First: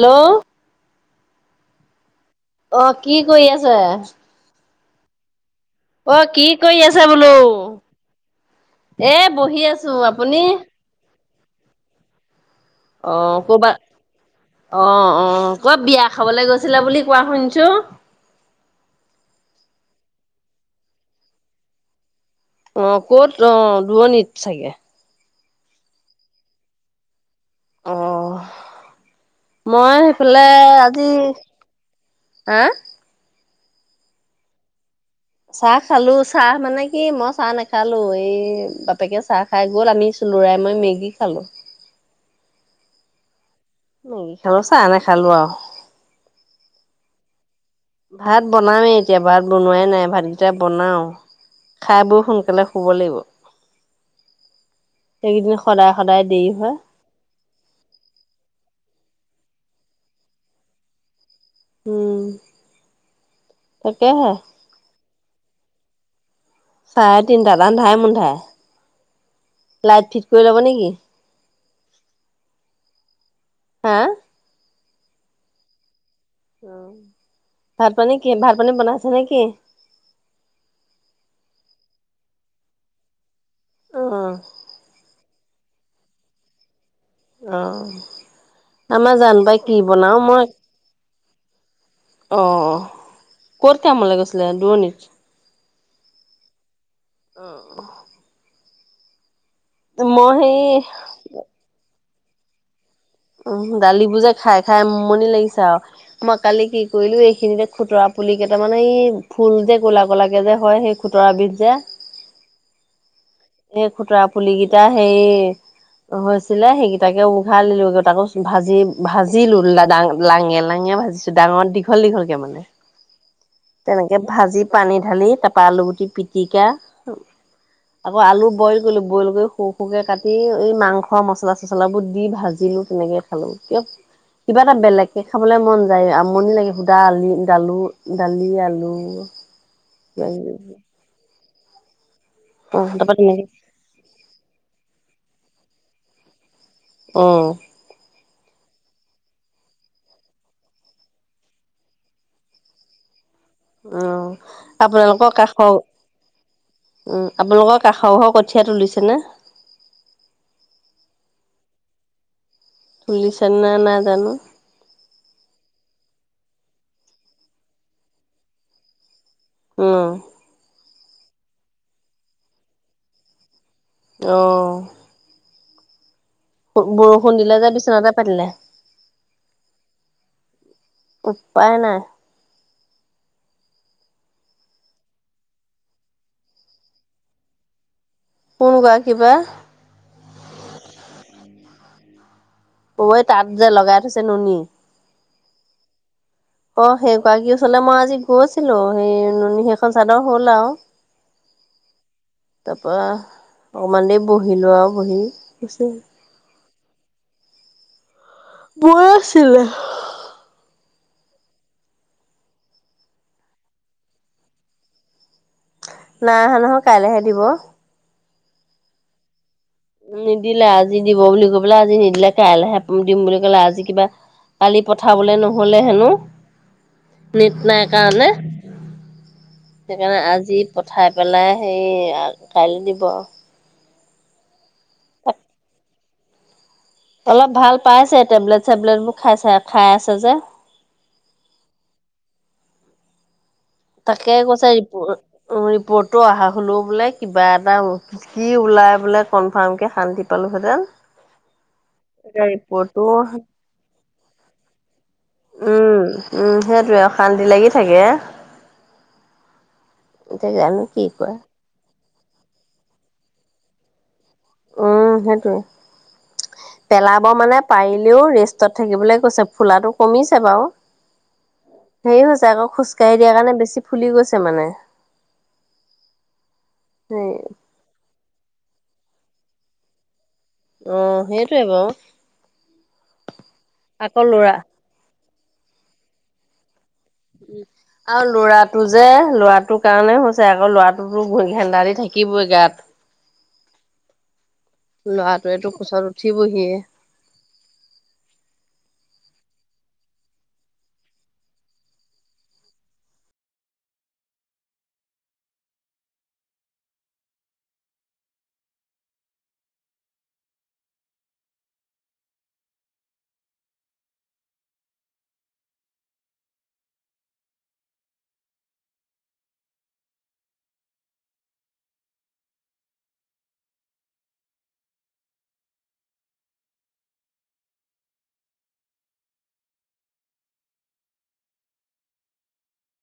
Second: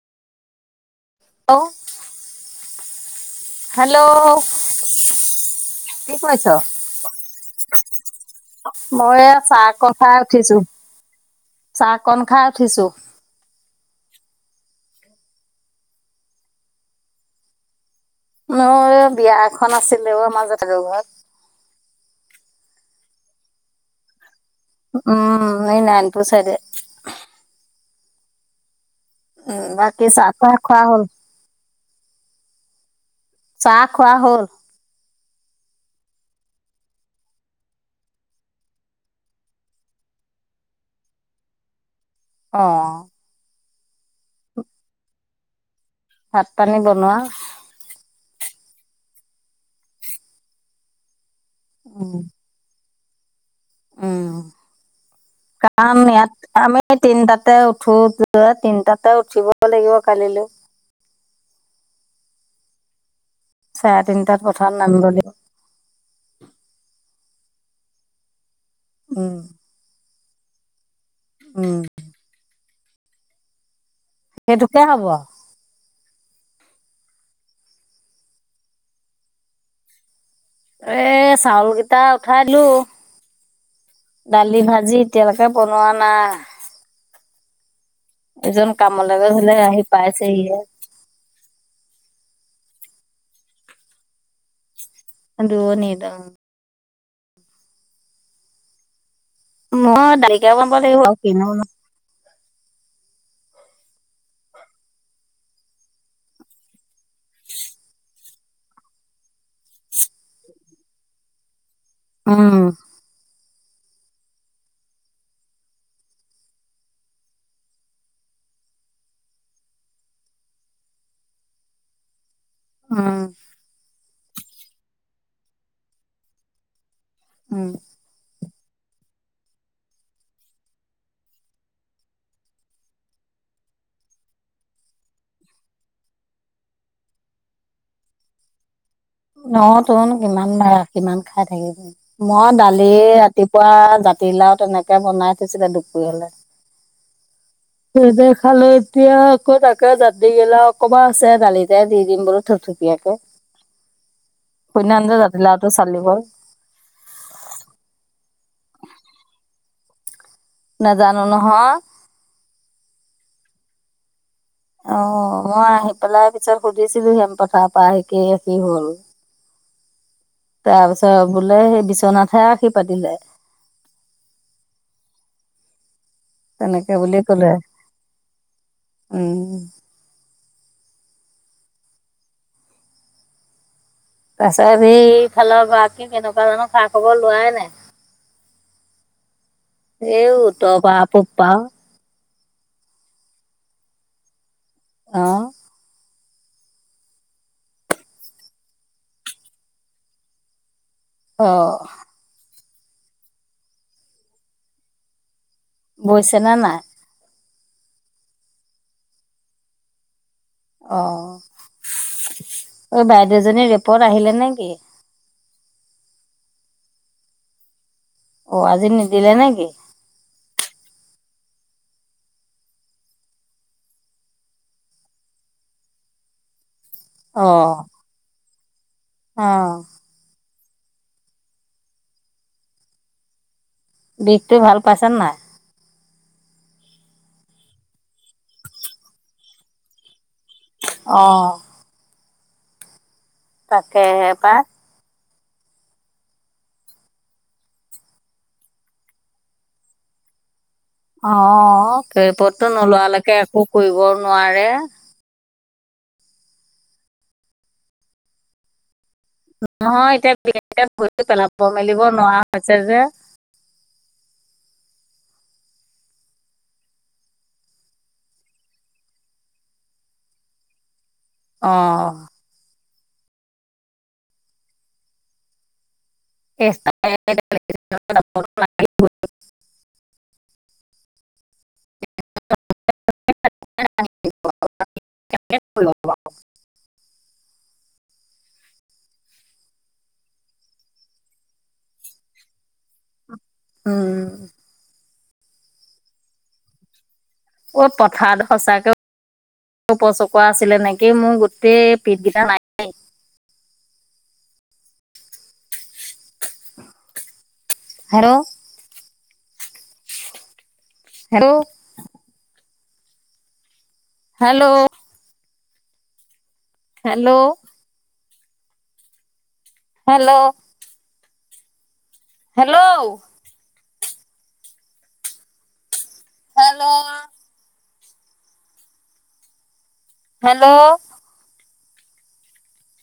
Hello! অ'! অ'! কি কৰি আছে? হেল্ল'! অ'! কি কৰি আছা, বোলোঁ? মই এয়া, চাহ আছো অকণ খাই আপুনি? উঠিছোঁ, চাহ কণ খাই উঠিছোঁ। অ'! ক'ৰবাত অ' অ'! ক'ত বিয়া খাবলৈ গৈছিলে, বুলি কোৱা শুনিছোঁ? অ'! এইয়া, বিয়া এখন আছিলে অ'! আমাৰ জেঠাইকৰ ঘৰত। অ'! ক'ত, অ'! দুৰণিত চাগে? অ'! সেই, নাৰায়ণপুৰ চাইডে। অ'! উম মই বাকী চাহ সেইফালে, তাহ খোৱা আজি হ'ল? হা? চাহ খোৱা হ'ল? চাহ খালোঁ। চাহ মানে কি, মই চাহ নাখালোঁ। এই, বাপেকে চাহ খাই গ'ল, আমি চুনুৰাই মই মেগী খালোঁ। অ' অ'! মেগী খালোঁ, চাহ নেখালোঁ আৰু। ভাত-পানী বনোৱা? ভাত বনামেই এতিয়া, ভাত বনোৱাই নাই। ভাতকেইটা বনাও, উম খাই-বই সোনকালে শুব লাগিব। উম। এইকেইদিন সদায়-সদায় দেৰি হয়। এ, তিনটাতে উঠোঁ, তিনটাতে উঠিব লাগিব, কালিলৈ। উম! চাৰে তাকেহে তিনটাত পথাৰত নামিব লাগিব। চাৰে তিনটাত আন্ধাৰে- মোন্ধাৰে? উম! লাইট ঠিক কৰি ল'ব নেকি উম হা সেইটোকে হ'ব উম ভাত পানী কি ভাত পানী বনাইছা নে কি এ চাউল কেইটা উঠাই দিলো অ দালি ভাজি এতিয়ালৈকে বনোৱা নাই অ এজন কামলৈ আমাৰ জান গৈছিলে বাই আহি কি বনাও মই পাইছেহিহে অ অ ক'ত কামলে গৈছিলে দূৰণিত দূৰণিত অ অহ মই দালিকে বনাব লাগিব আও কিনো উম দালিবোৰ যে খাই খাই উমনি লাগিছে আও মই কালি কি কৰিলোঁ এইখিনিতে খুতুৰা পুলিকেইটা মানে এই ফুল যে ক'লা ক'লাকে যে হয় সেই খুতৰা বীজ জা উম এই খুতুৰা পুলি কেইটা সেই হৈছিলে সেইকেইটাকে উঘালি দিলো গে তাকো ভাজি ভাজিলো লাদাঙ লাঙে লাঙে ভাজি ডাঙৰ দীঘল দীঘল কে মানে উম তেনেকে ভাজি পানী ঢালি তাপা আলু গুটি পিটিকা উম আকৌ আলু বইল কৰিলো বইল কৰি সৰু সৰুকে কাটি এই মাংস মছলা চচলাবোৰ দি ভাজিলো তেনেকে খালো কিয় কিবা এটা বেলেগকে খাবলে মন যায় আমনি লাগে সুদা আলি দালু দালি আলু ন তুন কিবা কিমান কিবি ভড়া কিমান খাই থাকিবি মই অ দালিয়ে তাৰপৰা তেনেকে ৰাতিপুৱা জাতি তি লাও তেনেকে বনাই থৈছিলে দুপৰীয়া লে অ সেইটোৱে খালো এতিয়া আকৌ তাকে জাতি গিলাও অকমান আছে দালিতে দি দিম বোৰো থো থো ইয়াকে অ আপোনালোকৰ জাতিলাওটো কাষৰ চালি গ'ল উম আপোনালোকৰ কাষৰ ঘৰ কঠীয়া তুলিছেনে নাজানো নহয় তুলিছে নে নাই নাজানো অ মই আহি পেলাই পিছত সুধিছিলো হেম পথাৰ পৰা আহি কিহে কি হ'ল উম তাৰপিছত বোলে সেই বিশ্বনাথে আশীৰ পাতিলে অ তেনেকে বুলি বৰষুণ কলে দিলে যে বিচনাতে পাতিলে উম উপায় নাই ৰাস্তাত সেই ফালৰ গৰাকী কেনেকুৱা ধৰণৰ খা খবৰ লোৱাই নাই ফোন কৰা কিবা এইওঁ ত বা পপা [unintelligible] ঐ তাত যে লগাই থৈছে নুনী অ অ সেইগৰাকীৰ ওচৰলে মই আজি গৈছিলো সেই নুনি সেইখন চাদৰ হ'ল আও অ তাপা অকণমান দেৰি বহিলো আও বহি আছেই বৈছে নে নাই বৈ আছিলে অ এই বাইদেউজনী ৰেপত আহিলে নেকি নাই আহা নহয় কাইলেহে দিব অ আজি নিদিলে নেকি নিদিলে আজি দিব বুলি কৈ পালে আজি নিদিলে কাইলে দিম বুলি ক'লে আজি কিবা কালি পঠাবলে নহলে হেনো অ নেট নাই কাৰণে অ সেইকাৰণে আজি পঠাই পেলাই হেৰি কাইলে দিব বিষটো ভাল পাইছা নে নাই অলপ ভাল পাইছে টেবলেট চেবলেট বোৰ খাইছে খাই আছে যে অ তাকেহে তাকে পাই কৈছে ৰিপ ৰিপৰ্টটো আহা হলৌ বোলে কিবা এটা কি ওলাই বোলে কনফাৰ্ম কে শান্তি পালোহেঁতেন অ ৰিপৰ্টটো নোলোৱালেকে একো কৰিবও নোৱাৰে উম উম সেইটোৱে অশান্তি লাগি থাকে নহয় এতিয়া জানো কি [unintelligible] কয় পেলাব মেলিব নোৱাৰা হৈছে যে অঁ সেইটো পেলাব মানে পাৰিলেও ৰেষ্টত থাকিবলে গৈছে ফুলাটো কমিছে বাৰু অ'। হেৰি হৈছে আকৌ খোজকাঢ়ি দিয়াৰ কাৰণে বেছি ফুলি গৈছে মানে [unintelligible] হেই অ সেইটোৱে বাও আকৌ লৰা [unintelligible] উম আৰু লৰাটো যে লৰাটোৰ কাৰণে হৈছে আকৌ লৰাটোতো ভইত হেন্দা দি থাকিবই গাত উম ল'ৰাটোৱেতো কোচত উঠিবহিয়ে অ পথাৰত সচাকে উপচকোৱা আছিলে নেকি মোৰ গোটেই পিঠ কেইটা নাই hello hello hello hello hello hello hello hello